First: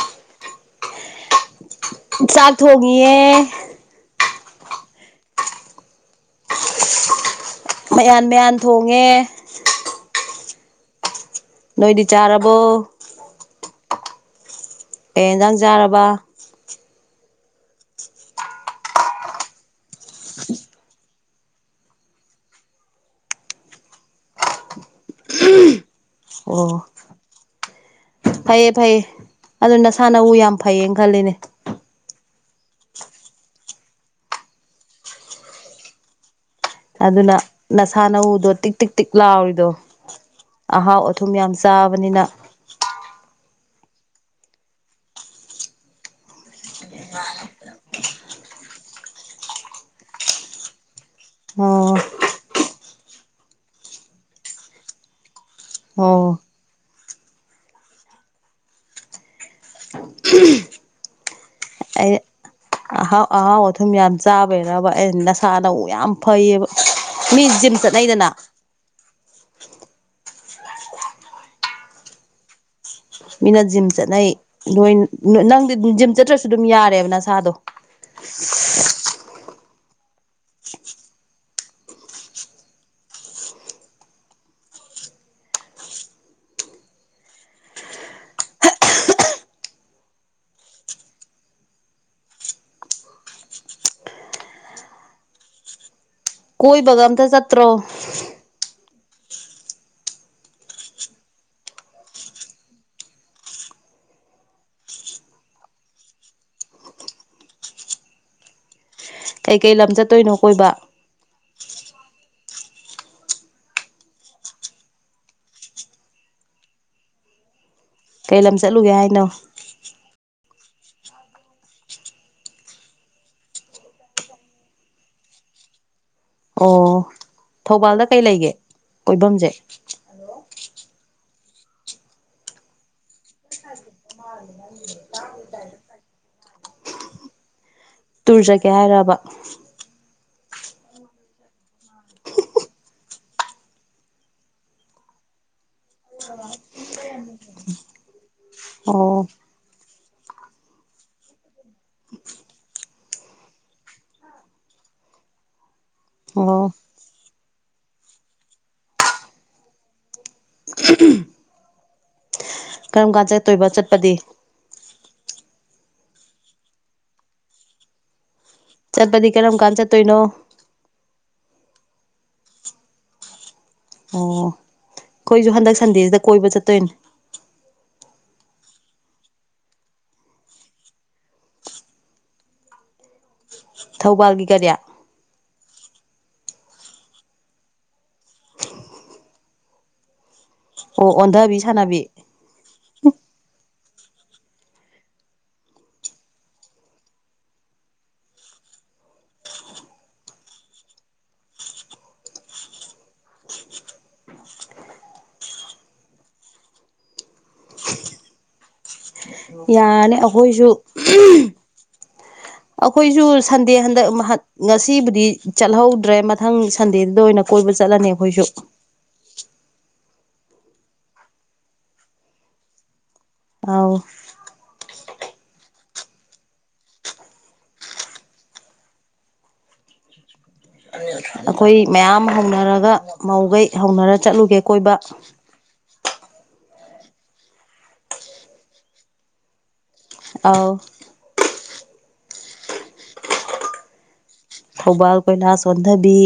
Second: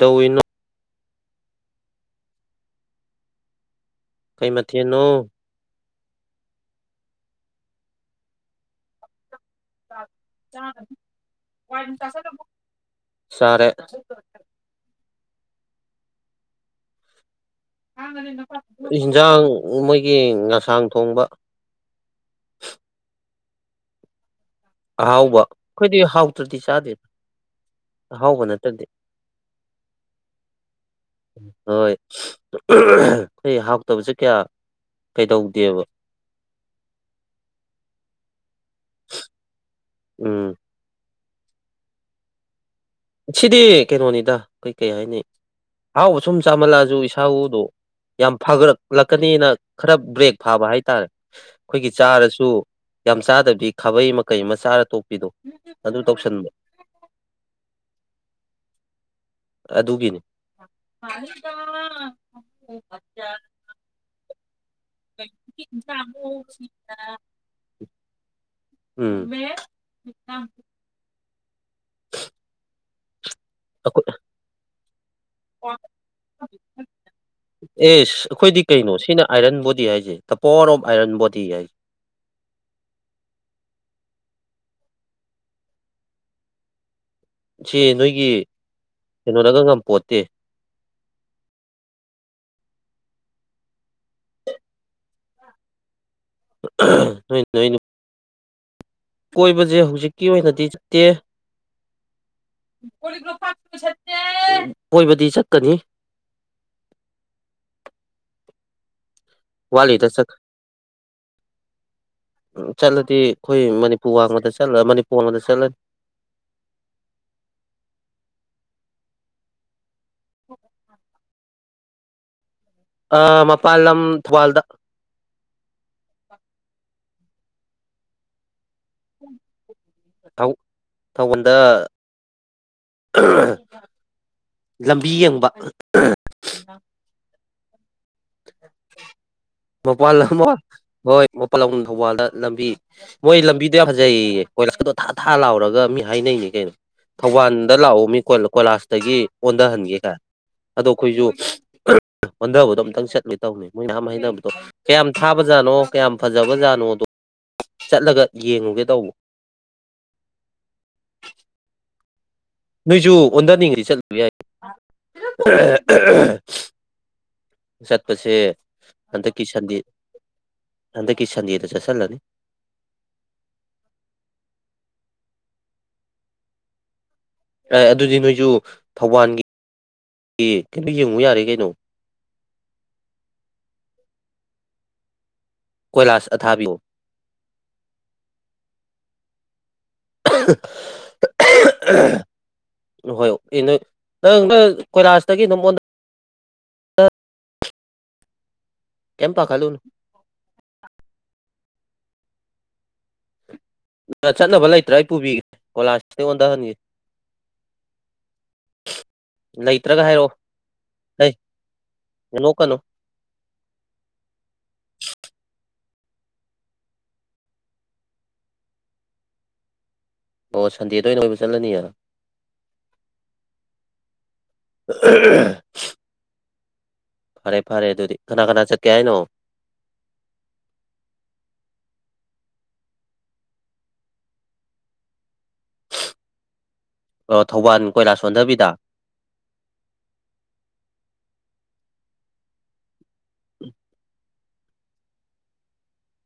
ꯑꯗꯅꯣ ꯁꯥꯠ ꯍꯒ ꯀꯩ ꯃꯊꯅꯣ ꯃꯌꯥꯟ ꯃꯌꯥꯟ ꯊꯣꯡꯉꯦ ꯅꯣꯏꯗꯤ ꯆꯥꯔꯕꯣ ꯁꯔꯦ ꯑꯦꯟꯗꯪ ꯆꯥꯔꯕ ꯏꯟꯁꯥꯡ ꯃꯣꯏꯒꯤ ꯉꯁꯥꯡ ꯊꯣꯡꯕ [inaudible] ꯑꯍꯥꯎꯕ ꯑꯩꯈꯣꯏꯗꯤ ꯍꯥꯎꯇ꯭ꯔꯗꯤ ꯑꯣ ꯆꯥꯗꯦꯗ ꯐꯩꯌꯦ ꯐꯩꯌꯦ ꯑꯗꯨ ꯅꯁꯥꯅꯎ ꯌꯥꯝ ꯐꯩꯌꯦꯅ ꯈꯜꯂꯤꯅꯦ ꯍꯣꯏ ꯑꯩꯈꯣꯏ ꯍꯥꯎꯇꯕꯁꯦ ꯀꯌꯥ ꯀꯩꯗꯧꯗꯦꯕ ꯑꯗꯨꯅ ꯅꯁꯥ ꯅꯎꯗꯣ ꯇꯤꯛ ꯇꯤꯛ ꯇꯤꯛ ꯂꯥꯎꯔꯤꯗꯣ ꯎꯝ ꯑꯍꯥꯎ ꯊꯨꯝ ꯌꯥꯝ ꯆꯥꯕꯅꯤꯅ ꯁꯤꯗꯤ ꯀꯩꯅꯣꯅꯤꯗ ꯀꯩ ꯀꯩ ꯍꯥꯏꯅꯤ ꯑꯍꯥꯎꯕ ꯁꯨꯝ ꯆꯥꯃꯜꯂꯛꯑꯁꯨ ꯏꯁꯥꯗꯣ ꯌꯥꯝ ꯐꯒꯠꯛꯂꯛꯀꯅꯤꯅ ꯈꯔ ꯕ꯭ꯔꯦꯛ ꯐꯥꯕ ꯍꯥꯏꯇꯥꯔꯦ ꯑꯩꯈꯣꯏꯒꯤ ꯑꯣ ꯆꯥꯔꯁꯨ ꯌꯥꯝ ꯆꯥꯗꯕꯗꯤ ꯈꯥꯕꯩ ꯃ ꯀꯩ ꯑꯃ ꯆꯥꯔ ꯇꯣꯛꯄꯤꯗꯣ ꯑꯗꯨ ꯑꯣ ꯇꯧꯁꯟꯕ ꯑꯗꯨꯒꯤꯅꯤ ꯑꯍꯣ ꯑꯍꯣ ꯑꯣꯊ ꯃ ꯌꯥꯖ ꯔꯕ ꯑꯩ ꯅꯁꯥꯅꯧ ꯌꯥꯝ ꯐꯩꯌꯦꯕ ꯃꯤ ꯖꯤꯝ ꯆꯠꯅꯩꯗꯅ ꯃ ꯊ ꯃꯤꯅ ꯖꯤꯝ ꯆꯠꯅꯩ ꯅꯣꯏ ꯅꯪꯗꯤ ꯖꯤꯝ ꯆꯠꯇ꯭ꯔꯁꯨ ꯑꯗꯨꯝ ꯌꯥꯔꯦꯕ ꯅꯁꯥꯗꯣ ꯑꯩꯈꯣꯏꯗꯤ ꯀꯩꯅꯣ ꯁꯤ ꯑꯥꯏꯔꯟ ꯣꯗꯤ ꯍꯥꯏꯁꯦ ꯗ ꯄꯋꯥꯔ ꯑꯣꯐ ꯑꯥꯏꯔꯟ ꯣꯗꯤ ꯍꯥꯏ ꯁꯤ ꯅꯣꯏꯒꯤ ꯀꯩꯅꯣꯅꯒ ꯉꯄꯣꯠꯇꯦ ꯀꯣꯏ ꯒꯝꯗ ꯅꯣꯏ ꯆꯠꯇ꯭ꯔꯣ ꯅꯣꯏ ꯀꯣꯏꯕꯁꯦ ꯍꯧꯖꯤꯛꯀꯤ ꯑꯣꯏꯅꯗꯤ ꯆꯠꯇꯦ ꯀꯣꯏꯕꯗꯤ ꯆꯠꯀꯅꯤ [inaudible] ꯀꯩꯀꯩ ꯂꯝ ꯋꯥꯠꯂꯤꯗ ꯆꯠ ꯆꯠꯇꯣꯏꯅꯣ ꯀꯣꯏꯕ ꯆꯠꯂꯗꯤ ꯑꯩꯈꯣꯏ ꯃꯅꯤꯄꯨꯔ ꯋꯥꯡꯃꯗ ꯆꯠꯂ ꯃꯅꯤꯄꯨꯔ ꯋꯥꯡꯃꯗ ꯆꯠꯂꯅꯤ [inaudible] ꯀꯩ ꯂꯝ ꯆꯠꯂꯨꯒꯦ ꯍꯥꯏꯅꯣ ꯎ ꯑ ꯃꯄꯥꯟ ꯂꯝ ꯊꯧꯕꯥꯜꯗ ꯑꯣ ꯊꯧꯕꯥꯜꯗ ꯀꯩ ꯂꯩꯒꯦ ꯀꯣꯏꯐꯝꯁꯦ ꯊꯧ ꯊꯧꯕꯥꯜꯗ ꯂꯝꯕꯤ ꯌꯦꯡꯕ ꯇꯨꯔꯖꯒꯦ ꯍꯥꯏꯔꯕ ꯃꯄꯥꯟ ꯍꯣꯏ ꯃꯣꯏ ꯄꯜꯂꯧ ꯊꯧꯕꯥꯜꯗ ꯂꯝꯕꯤ ꯃꯣꯏ ꯂꯝꯕꯤꯗꯣ ꯌꯥꯝ ꯐꯖꯩꯌꯦ ꯀꯗꯣ ꯊꯥ ꯊ ꯂꯥꯎꯔꯒ ꯃꯤ ꯍꯥꯏꯅꯩꯅꯤ ꯀꯩꯅꯣ ꯊꯧꯕꯥꯜꯗ ꯂꯥꯛꯑꯣ ꯃꯤꯣ ꯀꯣꯂꯥꯁꯇꯒꯤ ꯑꯣ ꯑꯣꯟꯊꯍꯟꯒꯦ ꯀꯥꯏ ꯑꯗꯣ ꯑꯩꯈꯣꯏꯁꯨ ꯑꯣꯟꯊꯕꯗꯣ ꯑꯝꯇꯪ ꯆꯠ ꯇꯧꯅꯤ ꯃꯣꯏ ꯅꯍ ꯑꯃ ꯍꯩꯅꯕꯗꯣ ꯀꯌꯥꯝ ꯊꯥꯕꯖꯥꯠꯅꯣ ꯀꯌꯥꯝ ꯑꯣ ꯐꯖꯕꯖꯥꯠꯅꯣꯗꯣ ꯆꯠꯂꯒ ꯌꯦꯡꯉꯨꯒꯦ ꯇꯧꯕ ꯁꯤꯇ ꯅꯣꯏꯁꯨ ꯑꯣꯟꯊꯅꯤꯡꯉꯤꯗꯤ ꯆꯠꯄꯗꯤ ꯆꯠꯂꯨꯕ ꯌꯥꯏ ꯆꯠꯄꯁꯦ ꯆꯠꯄꯗꯤ ꯍꯟꯗꯛꯀꯤ ꯀꯔꯝ ꯀꯥꯟ ꯁꯟꯗꯦ ꯆꯠꯇꯣꯏꯅꯣ ꯍꯟꯗꯛꯀꯤ ꯁꯟꯗꯦꯗꯠ ꯆꯁ ꯂꯅꯤ ꯑꯣ ꯑꯩꯈꯣꯏꯁꯨ ꯍꯟꯗꯛ ꯁꯟꯗꯦꯁꯤꯗ ꯀꯣꯏꯕ ꯆꯠꯇꯣꯏꯅꯦ ꯑꯦ ꯑꯗꯨꯗꯤ ꯅꯣꯏꯁꯨ ꯊꯧꯕꯥꯜꯒꯤ ꯀꯩꯅꯣ ꯌꯦꯡꯉꯨ ꯌꯥꯔꯦ ꯀꯩꯅꯣ ꯊꯧꯕꯥꯜꯒꯤ ꯒꯥꯔꯤꯌꯥ ꯀꯣꯏꯂꯥꯁ ꯑꯊꯥꯕꯤꯌꯨ ꯑꯣ ꯑꯣꯟꯊꯕꯤ ꯁꯥꯟꯅꯕꯤ ꯍꯣꯏ ꯏꯅ ꯅꯪ ꯅꯪ ꯀꯣꯏꯔꯥꯁꯇꯒꯤ ꯅꯪꯉꯣꯟꯗ ꯀꯄꯥ ꯍꯂꯅ ꯆꯠꯅꯕ ꯂꯩꯇ꯭ꯔꯥ ꯑꯩ ꯄꯨꯕꯤꯒꯦ ꯀꯣꯂꯥꯁꯁꯤꯗ ꯑꯣꯟꯊꯍꯟꯒ [inaudible] ꯌꯥꯅꯤ ꯑꯩꯈꯣꯏꯁꯨ ꯂꯩ ꯅꯣꯛꯀꯅꯨ ꯑꯩꯈꯣꯏꯁꯨ ꯁꯟꯗꯦ ꯍꯟꯗꯛ ꯉꯁꯤꯕꯨꯗꯤ ꯆꯠꯍꯧ ꯠꯇ꯭ꯔꯦ ꯃꯊꯪ ꯁꯟꯗꯦꯗꯨꯗ ꯑꯣꯏꯅ ꯀꯣꯏꯕ ꯆꯠꯂꯅꯤ ꯑꯩꯈꯣꯏꯁꯨ ꯑꯣ ꯁꯗꯤꯇ ꯏꯅꯕꯨ ꯆꯜꯅꯤ ꯑꯥꯎ [inaudible] ꯐꯔꯦ ꯐꯔꯦ ꯑꯗꯨꯗꯤ ꯀꯅꯥ ꯀꯅꯥ ꯆꯠꯀꯦ ꯍꯥꯏꯅꯣ ꯑꯩꯈꯣꯏ ꯃꯌꯥꯝ ꯍꯧꯅꯔꯒ ꯃꯧꯈꯩ ꯍꯧꯅꯔ ꯆꯠꯂꯨꯒꯦ ꯀꯣꯏꯕ ꯊꯧꯕꯥꯜ ꯀꯣꯏꯂꯥꯁ ꯁꯣꯟꯊꯕꯤꯗ ꯑꯥꯎ [unintelligible] ꯊꯧꯕꯥꯜ ꯀꯣꯏꯂꯥꯁ ꯁꯣꯟꯊꯕꯤ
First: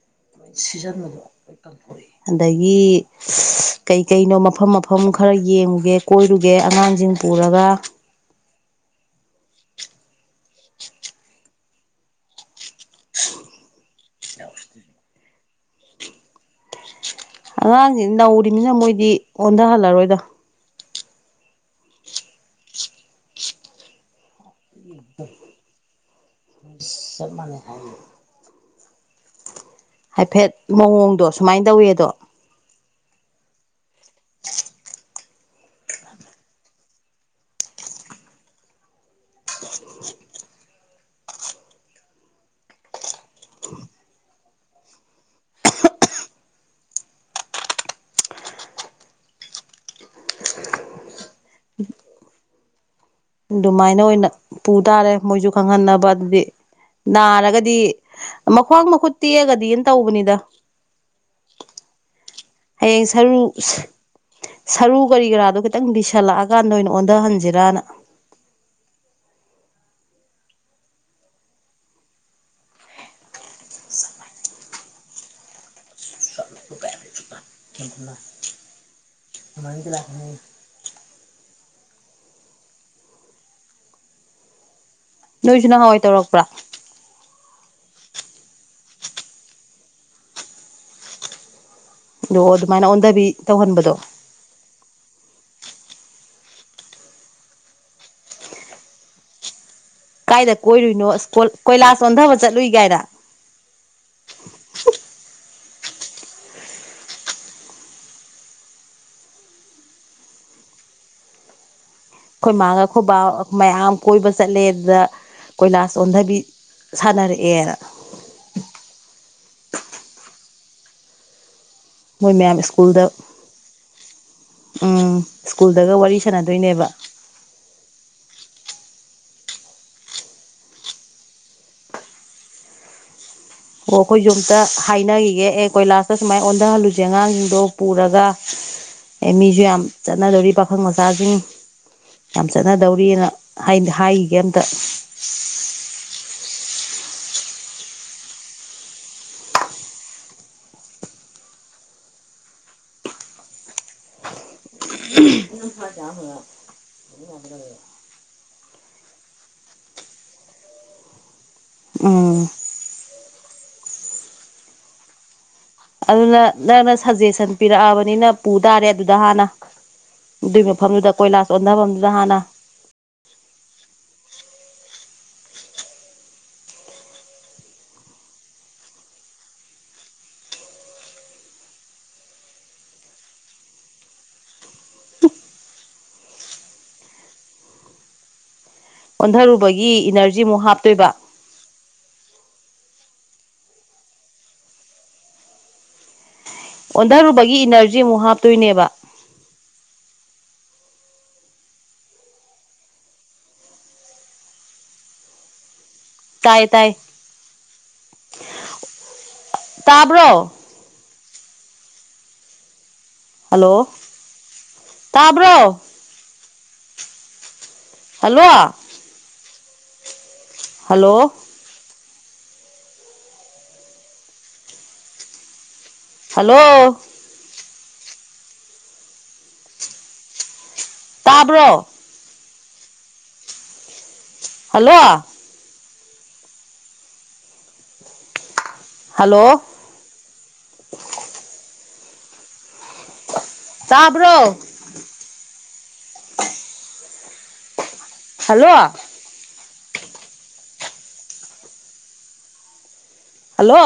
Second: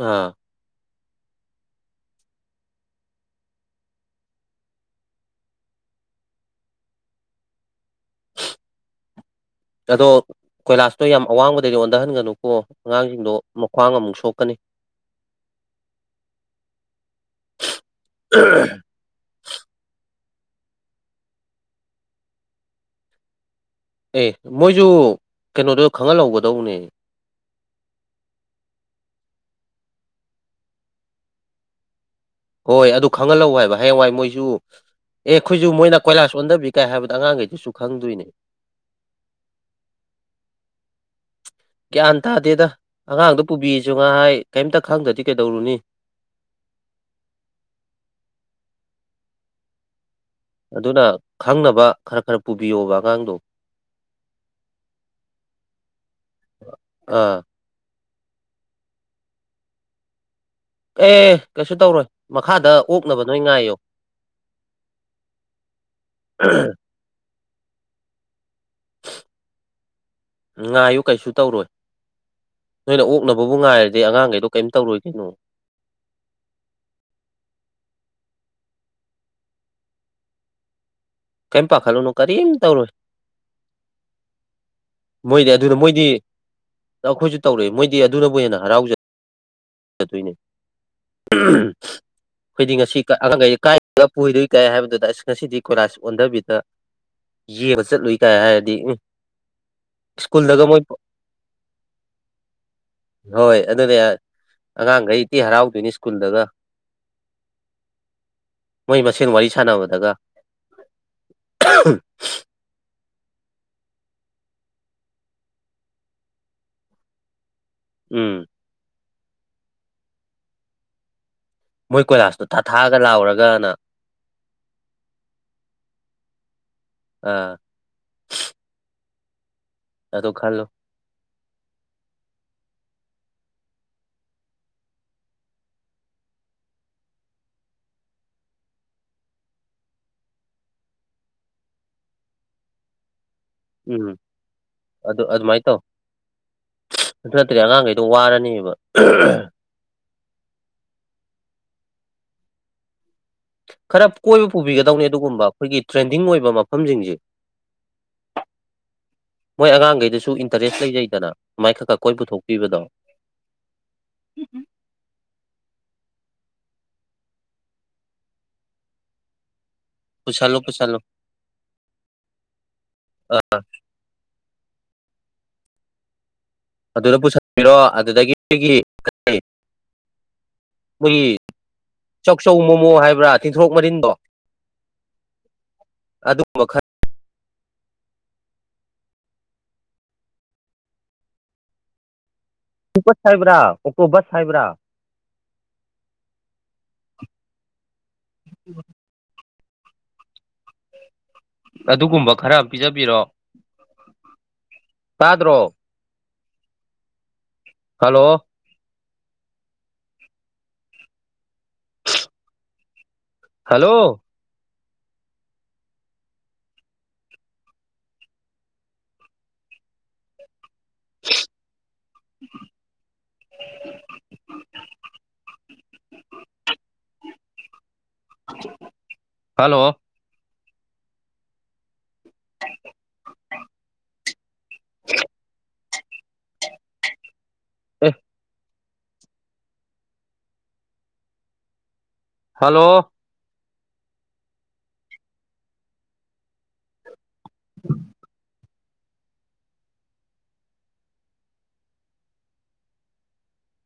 ꯑꯥ ꯑꯗꯒꯤ ꯀꯩ ꯀꯩꯅꯣ ꯃꯐꯝ ꯃꯐꯝ ꯈꯔ ꯌꯦꯡꯉꯨꯒꯦ ꯀꯣꯏꯔꯨꯒꯦ ꯑꯉꯥꯡꯁꯤꯡ ꯄꯨꯔꯒ [inaudible] ꯑꯗꯣ ꯀꯣꯏꯂꯥꯁꯇꯣ ꯌꯥꯝ ꯑꯋꯥꯡꯕꯗꯩꯗꯤ ꯑꯣꯟꯊꯍꯟꯒꯅꯨꯀꯣ ꯑꯉꯥꯡꯁꯤꯡꯗꯣ ꯃꯈ꯭ꯋꯥꯡ ꯑꯃꯨꯛ ꯁꯣꯛ ꯀꯅꯤ ꯑꯉꯥꯡꯁꯤ ꯅꯧꯔꯤꯅꯤꯅ ꯃꯣꯏꯗꯤ ꯑꯣꯟꯊꯍꯜꯂꯔꯣꯏꯗ ꯑꯦ ꯃꯣꯏꯁꯨ ꯀꯩꯅꯣꯗꯣ ꯈꯪꯍꯜꯍꯧꯒꯗꯧꯅꯦ ꯆꯠ ꯃꯅ ꯍꯥꯏ ꯍꯥꯏꯐꯦꯠ ꯃꯑꯣꯡꯗꯣ ꯁꯨꯃꯥꯏꯅ ꯇꯧꯋꯦꯗꯣ ꯍꯣꯏ ꯑꯗꯨ ꯈꯪꯍꯜꯂꯛꯎ ꯍꯥꯏꯕ ꯍꯌꯦꯡꯋꯥꯏ ꯃꯣꯏꯁꯨ ꯑꯦ ꯑꯩꯈꯣꯏꯁꯨꯨ ꯃꯣꯏꯅ ꯀꯣꯏꯂꯥꯁ ꯑꯣꯟꯗꯕꯤꯔꯤ ꯀꯥꯏ ꯍꯥꯏꯕꯗ ꯑꯉꯥꯡꯈꯩꯗꯨꯁꯨ ꯈꯪꯗꯣꯏꯅꯦ [unintelligible] o ꯒ꯭ꯌꯥꯟ ꯇꯥꯗꯦꯗ ꯑꯉꯥꯡꯗ ꯄꯨꯕꯤꯔꯤꯁꯨ ꯉꯥꯏꯍꯥꯏ ꯀꯔꯤꯝꯇ ꯈꯪꯗ꯭ꯔꯗꯤ ꯀꯩꯗꯧꯔꯨꯅꯤ [inaudible] ꯑꯗꯨꯅ ꯈꯪꯅꯕ ꯈꯔ ꯈꯔ ꯄꯨꯕꯤꯌꯣꯕ ꯑꯉꯥꯡꯗꯣ ꯑꯗꯨꯃꯥꯏꯅ ꯑꯣꯏꯅ ꯄꯨ ꯇꯥꯔꯦ ꯃꯣꯏꯁꯨ ꯈꯪꯍꯟꯅꯕ ꯑꯗꯨꯗꯤ ꯑꯥ ꯅꯥꯔꯒꯗꯤ ꯃꯈ꯭ꯋꯥꯡ ꯃꯈꯨꯠ ꯇꯦꯛꯑꯒꯗꯤꯅ ꯇꯧꯕꯅꯤꯗ ꯑꯦ ꯀꯩꯁꯨ ꯇꯧꯔꯣꯏ ꯃꯈꯥꯗ ꯍꯌꯦꯡ ꯑꯣꯛꯅꯕ ꯅꯣꯏ ꯁꯔꯨꯛ ꯉꯥꯏꯌꯣ ꯁꯔꯨ ꯀꯔꯤ ꯀꯔꯥꯗꯣ ꯈꯤꯇꯪ ꯤꯁꯜꯂꯛꯑꯀꯥꯟꯗ ꯑꯣꯏꯅ ꯑꯣꯟꯊꯍꯟꯁꯤꯔꯅ [inaudible] ꯉꯥꯏꯌꯨ ꯀꯩꯁꯨ ꯇꯧꯔꯣꯏ ꯅꯣꯏꯅ ꯑꯣꯛꯅꯕꯕꯨ ꯉꯥꯏꯔꯗꯤ ꯑꯉꯥꯡꯈꯩꯗꯣ ꯀꯔꯤꯝ ꯇꯧꯔꯣꯏꯗꯣꯏꯅꯣ ꯑꯥꯡ ꯆꯂꯥꯛ ꯀꯩꯦꯝꯄꯥꯥ ꯈꯂꯨꯅ ꯀꯔꯤ ꯇꯧꯔꯣ ꯃꯣꯏꯗꯤ ꯅꯣꯏꯁꯨ ꯑꯗꯨꯅ ꯅꯍꯥꯟꯋꯥꯏ ꯃꯣꯏꯗꯤ ꯇꯧꯔꯛꯄ꯭ꯔꯥ ꯑꯩꯈꯣꯏꯁꯨ ꯇꯧꯔꯛꯏ ꯃꯣꯏꯗꯤ ꯑꯗꯨꯅꯕꯨ ꯍꯦꯟꯅ ꯍꯔꯥꯎꯖꯩ ꯆꯠꯇꯏꯅꯦ ꯑꯗꯣ ꯑꯩꯈꯣꯏꯗꯤ ꯑꯗꯨꯃꯥꯏꯅ ꯉꯁꯤ ꯑꯣꯟꯊꯕꯤ ꯑꯉꯥꯡꯈꯩ ꯀꯥꯏ ꯇꯧꯍꯟꯕꯗꯣ ꯄꯨꯏꯗꯣꯏ ꯀꯥꯏ ꯍꯥꯏꯕꯗꯨꯗ ꯑꯁ ꯉꯁꯤꯗꯤ ꯀꯣꯏꯔꯥꯁ ꯑꯣꯟꯊꯕꯤꯗ ꯌꯦꯡꯕ ꯆꯠꯂꯨꯏ ꯀꯥꯏ ꯍꯥꯏꯔꯗꯤ ꯎꯝ ꯀꯥꯏꯗ ꯁ꯭ꯀꯨꯜꯗꯒ ꯃꯣꯏ ꯀꯣꯏꯔꯨꯅꯣ ꯀꯣꯏꯂꯥꯁ ꯑꯣꯣꯟꯊꯕ ꯆꯠꯂꯨꯏ ꯀꯥꯏꯗ ꯍꯣꯏ ꯑꯗꯨꯅꯦ ꯑꯉꯥꯡꯈꯩ ꯏꯇꯤ ꯍꯔꯥꯎꯗꯣꯏꯅꯤ ꯁ꯭ꯀꯨꯜꯗꯒ ꯃꯣꯏ ꯃꯁꯦꯟ ꯋꯥꯔꯤ ꯁꯥꯟꯅꯕꯗꯒ ꯑꯩꯈꯣꯏ ꯃꯥꯥꯡꯒ ꯑꯩꯈꯣꯏꯕ ꯃꯌꯥꯝ ꯀꯣꯏꯕ ꯆꯠꯂꯦ ꯑꯗꯨꯗ ꯀꯣꯏꯂꯥꯁ ꯑꯣꯟꯊꯕꯤ ꯁꯥꯟꯅꯔꯛꯑꯦꯅ ꯎꯝ ꯃꯣꯏ ꯀꯣꯏꯂꯥꯁꯇꯣ ꯃꯌꯥꯝ ꯊꯥꯊꯥꯒ ꯁ꯭ꯀꯨꯜꯗ ꯂꯥꯎꯔꯒꯅ ꯎꯝ ꯁ꯭ꯀꯨꯜꯗꯒ ꯋꯥꯔꯤ ꯁꯥꯟꯅꯗꯣꯏꯅꯦꯕ ꯑꯥ ꯑꯗꯣ ꯈꯜꯂꯣ ꯑꯣ ꯑꯩꯈꯣꯏꯁꯨ ꯑꯝꯇ ꯍꯥꯏꯅꯈꯤꯒꯦ ꯑꯦ ꯀꯣꯏꯂꯥꯁꯇ ꯁꯨꯃꯥꯏꯅ ꯑꯣꯟꯊꯍꯜꯂꯨꯁꯦ ꯑꯉꯥꯡꯁꯤꯡꯗꯣ ꯄꯨꯔꯒ ꯑꯦ ꯃꯤꯁꯨ ꯌꯥꯝ ꯆꯠꯅꯗꯧꯔꯤ ꯄꯥꯈꯪ ꯃꯆꯥꯁꯤꯡ ꯌꯥꯝ ꯆꯠꯅꯗꯧꯔꯤꯑꯅ ꯎꯝ ꯍꯥꯏꯒꯦ ꯑꯝꯇ ꯑꯗꯨ ꯑꯗꯨꯃꯥꯏꯅ ꯇꯧ ꯑꯗꯨ ꯅꯠꯇ꯭ꯔꯦ ꯑꯉꯥꯡꯈꯩꯗꯣ ꯋꯥꯔꯅꯦꯕ [inaudible] ꯈꯔ ꯀꯣꯏꯕ ꯄꯨꯕꯤꯒꯗꯧꯅꯤ ꯑꯗꯨꯒꯨꯝꯕ ꯑꯩꯈꯣꯏꯒꯤ ꯇ꯭ꯔꯦꯟꯗꯤꯡ ꯑꯣꯏꯕ ꯃꯐꯝꯁꯤꯡꯁꯦ ꯃꯣꯏ ꯑꯉꯥꯡꯈꯩꯗꯁꯨ ꯏꯟꯇꯔꯦꯁ ꯂꯩꯖꯩꯗꯅ ꯃ ꯃꯥꯏꯈꯛꯀ ꯀꯣꯏ ꯎꯝ ꯄꯨꯊꯣꯛꯄꯤꯕꯗꯣ ꯎꯝ ꯎꯝ ꯑꯗꯨꯅ ꯅꯪꯅ ꯁꯖꯦꯁꯟ ꯄꯤꯔꯛꯑꯕꯅꯤꯅ ꯄꯨ ꯇꯥꯔꯦ ꯑꯗꯨꯗ ꯍꯥꯟꯅ ꯄꯨꯁꯜꯂꯨ ꯑꯗꯨꯏ ꯄꯨꯁꯜꯂꯨ ꯃꯐꯝꯗꯨꯗ ꯀꯣꯏꯂꯥꯁ ꯑꯣꯣꯟꯊꯐꯝꯗꯨꯗ ꯍꯥꯟꯅ ꯑꯗꯨꯗ ꯄꯨꯁꯤꯟꯄꯤꯔꯣ ꯑꯗꯨꯗꯒꯤ ꯅꯣꯏꯒꯤ ꯄꯨꯜꯂꯤ ꯆꯥꯛꯆꯧ ꯃꯣꯃꯣ ꯍꯥꯏꯕ꯭ꯔꯥ ꯇꯤꯟꯊꯣꯔꯣꯛ ꯃꯔꯤꯟꯗꯣ ꯑꯗꯨꯕꯜ ꯑꯣꯟꯊꯔꯨꯕꯒꯤ ꯏꯅꯔꯖꯤꯃꯨꯛ ꯍꯥꯞꯇꯣꯏꯕ ꯁꯥꯏꯕ꯭ꯔꯥ ꯑꯣꯀꯣꯕ ꯁꯥꯏꯕ꯭ꯔꯥ ꯑꯣꯟꯊꯔꯨꯕꯒꯤ ꯏꯅꯔꯖꯤ ꯑꯃꯨꯛ ꯍꯥꯞꯇꯣꯏꯅꯦꯕ ꯑꯗꯨꯒꯨꯝꯕ ꯈꯔ ꯄꯤꯖꯕꯤꯔꯣ ꯇꯥꯗ꯭ꯔꯣ ꯇꯥꯏ ꯇꯥꯏ ꯍꯜꯂꯣ ꯇꯥꯕ꯭ꯔꯣ ꯍꯜꯂꯣ ꯇꯕ꯭ꯔꯣ ꯍꯜꯂꯣ ꯍꯜꯂꯣ [inaudible] [inaudible] ꯍꯜꯂꯣ ꯍꯜꯂꯣ ꯇꯥꯕ꯭ꯔꯣ [inaudible] ꯍꯜꯂꯣ ꯎ ꯍꯂꯣ ꯍꯜꯂꯣ ꯇꯥꯕ꯭ꯔꯣ ꯎꯝ ꯍꯜꯂꯣ ꯍꯜꯂꯣ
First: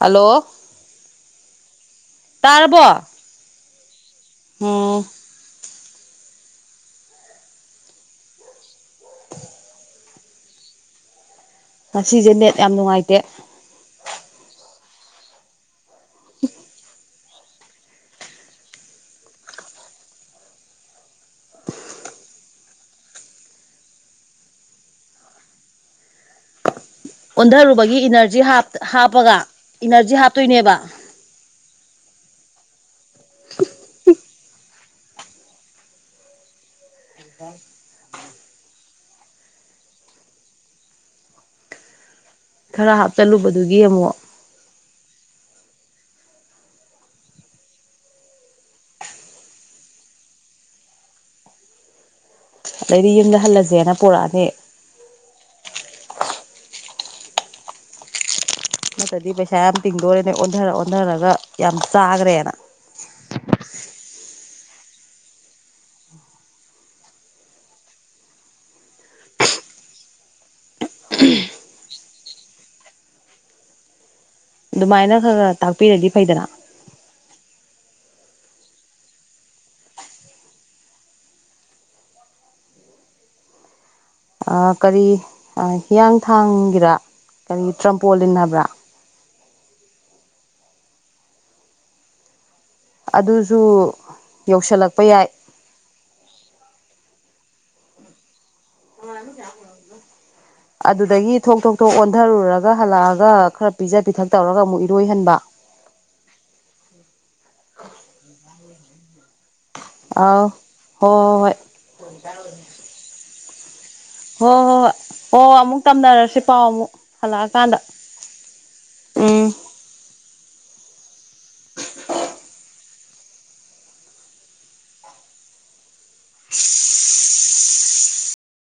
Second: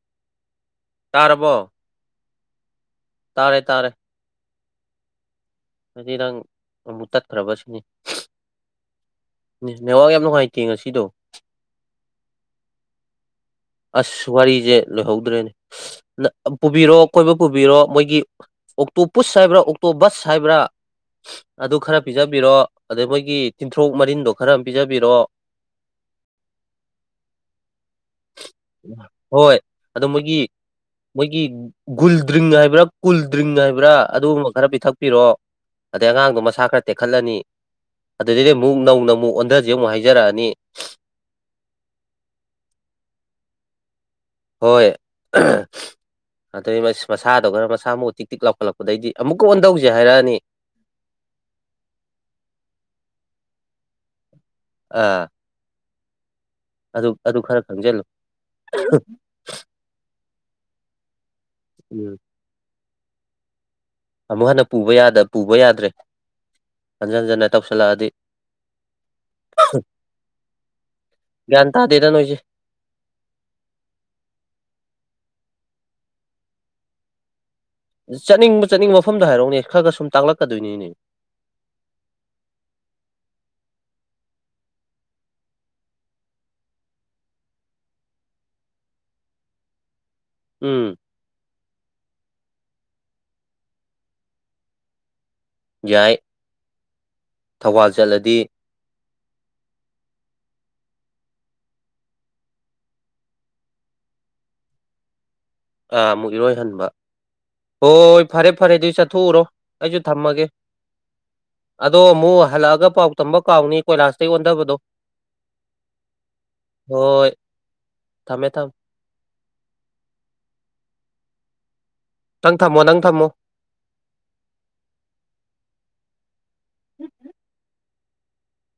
ꯍꯜꯂꯣ ꯇꯔꯔꯕꯣ ꯇꯥꯔꯔꯕꯣ ꯇꯥꯔꯦ ꯇꯥꯔꯦ ꯑꯣ ꯍꯥꯏꯗꯤ ꯅꯪ ꯑꯃꯨꯛ ꯇꯠꯈ꯭ꯔꯕ ꯁꯤꯅꯤꯉ ꯅꯨꯡꯉꯥꯏꯇꯦ ꯉꯁꯤꯗꯣ ꯉꯁꯤꯁꯦꯅꯦꯠ ꯌꯥꯝ ꯅꯨꯡꯉꯥꯏꯇꯦ ꯑꯁ ꯋꯥꯔꯤꯁꯦ ꯂꯣꯏꯍꯧꯗ꯭ꯔꯦꯅꯦ ꯄꯨꯕꯤꯔꯣ ꯀꯣꯏꯕ ꯄꯨꯕꯤꯔꯣ ꯃꯣꯏꯒꯤ ꯑꯣꯛꯇꯣ ꯄꯨꯁ ꯍꯥꯏꯕ꯭ꯔꯥ ꯑꯣꯛꯇꯣ ꯕꯁ ꯍꯥꯏꯕ꯭ꯔꯥ ꯑꯗꯨ ꯈꯔ ꯄꯤꯖꯕꯤꯔꯣ ꯑꯗꯩ ꯃꯣꯏꯒꯤ ꯇꯤꯟꯊ꯭ꯔꯣꯛ ꯃꯔꯤꯟꯗꯣ ꯈꯔ ꯑꯃ ꯄꯤꯖꯕꯤꯔꯣ [inaudible] ꯑꯣꯟꯊꯔꯨꯕꯒꯤ ꯏꯅꯔꯖꯤ ꯍꯥꯞꯄꯒ ꯍꯣꯏ ꯏꯅꯔꯖꯤ ꯍꯥꯞꯇꯣꯏꯅꯦꯕ ꯒꯨꯜ ꯗ꯭ꯔꯤꯡ ꯍꯥꯏꯕ꯭ꯔꯥ ꯀꯨꯜ ꯗ꯭ꯔꯤꯡ ꯍꯥꯏꯕ꯭ꯔꯥ ꯑꯗꯨꯒꯨꯝꯕ ꯈꯔ ꯄꯤꯊꯛꯄꯤꯔꯣ ꯑꯗꯩ ꯑꯉꯥꯡꯗꯣ ꯃꯁꯥ ꯈꯔ ꯇꯦꯛꯈꯠꯂꯅꯤ ꯑꯗꯨꯗꯤ ꯑꯃꯨꯛ ꯅꯧ ꯅꯧ ꯑꯃꯨꯛ ꯑꯣꯟꯊꯁꯦ ꯑꯃꯨꯛ ꯍꯥꯏꯖꯔꯛꯑꯅꯤ ꯈꯔ ꯍꯥꯞꯆꯤꯜꯂꯨꯕꯗꯨꯒꯤ ꯑꯃꯨꯛ ꯍꯣꯏ ꯑꯗꯩ ꯃꯁꯥꯗꯣ ꯈꯔ ꯃꯁꯥ ꯃꯨꯎ ꯇꯤꯛ ꯇꯤꯛ ꯂꯧꯈꯠꯂꯛꯄꯗꯒꯤꯩꯗꯤ ꯑꯃꯨꯛꯀ ꯑꯣꯟ ꯇꯧꯁꯦ ꯍꯥꯏꯔꯛꯑꯅꯤ ꯎꯝ ꯑꯗꯩꯗꯤ ꯌꯨꯝꯗ ꯍꯜꯂꯁꯦꯅ ꯄꯔꯛꯑꯅꯤ ꯑꯥ ꯑꯗꯨ ꯑꯗꯨ ꯈꯔ ꯈꯪꯁꯤꯜꯂꯨ ꯅꯠꯇꯗꯤ ꯄꯩꯁꯥ ꯌꯥꯝ ꯇꯤꯡꯗꯣꯔꯦꯅꯦ ꯑꯣꯟꯊꯔ ꯑꯣꯟꯊꯔꯒ ꯌꯥꯝ ꯎꯝ ꯆꯥꯈ꯭ꯔꯦꯅ [inaudible] ꯑꯃꯨꯛ ꯍꯟꯅ ꯄꯨꯕ ꯌꯥ ꯄꯨꯕ ꯌꯥꯗ꯭ꯔꯦ ꯍꯟꯖꯟ ꯍꯟꯖꯟꯅ ꯇꯧꯁꯜꯂꯛꯑꯗꯤ ꯒꯟ ꯇꯥꯗꯦꯗꯅꯣꯏꯁꯦ [unintelligible] ꯑꯗꯨꯃꯥꯏꯅ ꯈꯔ ꯈ ꯇꯥꯛꯄꯤꯔꯗꯤ ꯐꯩꯗꯅ ꯆꯠꯅꯤꯡꯕ ꯆꯠꯅꯤꯡꯕ ꯃꯐꯝꯗ ꯍꯥꯏꯔꯛꯎꯅꯦ ꯈꯔ ꯈꯔ ꯁꯨꯝ ꯇꯥꯛꯂꯛꯀꯗꯣꯏꯅꯤꯅꯦ [unintelligible] ꯀꯔꯤ ꯍꯤꯌꯥꯡꯊꯥꯡꯒꯤꯔ ꯀꯔꯤ ꯇ꯭ꯔꯝꯄꯣ ꯏꯟꯅꯕ꯭ꯔꯥ ꯎꯝ ꯑꯗꯨꯁꯨ ꯌꯧꯁꯤꯜꯂꯛꯄ ꯌꯥꯏ ꯌꯥꯏ ꯊꯧꯕꯥꯜ ꯆꯠꯂꯗꯤ ꯑꯅ ꯆ ꯑꯗꯨꯗꯒꯤ ꯊꯣꯛ ꯊꯣꯛ ꯊꯣꯛꯣꯛ ꯑꯣꯟꯊꯔꯨꯔꯒ ꯍꯜꯂꯛꯑꯒ ꯈꯔ ꯄꯤꯖ ꯄꯤꯊꯛ ꯇꯧꯔꯒ ꯑꯃꯨꯛ ꯏꯔꯣꯏꯍꯟꯕ ꯑꯥ ꯑꯃꯨꯛ ꯏꯔꯣꯏꯍꯟꯕ ꯍꯣꯏ ꯐꯔꯦ ꯐꯔꯦ ꯑꯗꯨ ꯆꯠꯊꯣꯛꯎꯔꯣ ꯑꯩꯁꯨ ꯊꯝꯃꯒꯦ ꯑꯥꯎ ꯍꯣꯏ ꯍꯣꯏ ꯍꯣꯏ ꯑꯗꯣ ꯑꯃꯨꯛ ꯍꯜꯂꯛꯑꯒ ꯄꯥꯎ ꯇꯝꯕ ꯀꯥꯎꯅꯤ ꯀꯣꯏꯂꯥꯁꯇꯩ ꯍꯣꯏ ꯍꯣꯏ ꯑꯣꯟꯊꯕꯗꯣ ꯍꯣꯏ ꯍꯣꯏ ꯍ ꯑꯃꯨꯛ ꯇꯝꯅꯔꯁꯤ ꯄꯥꯎ ꯑꯃꯨꯛ ꯍꯜꯂꯛꯑꯀꯥꯟꯗ ꯊ ꯎꯝ ꯅꯪ ꯊꯝꯃꯣ ꯅꯪ ꯊꯝꯃꯣ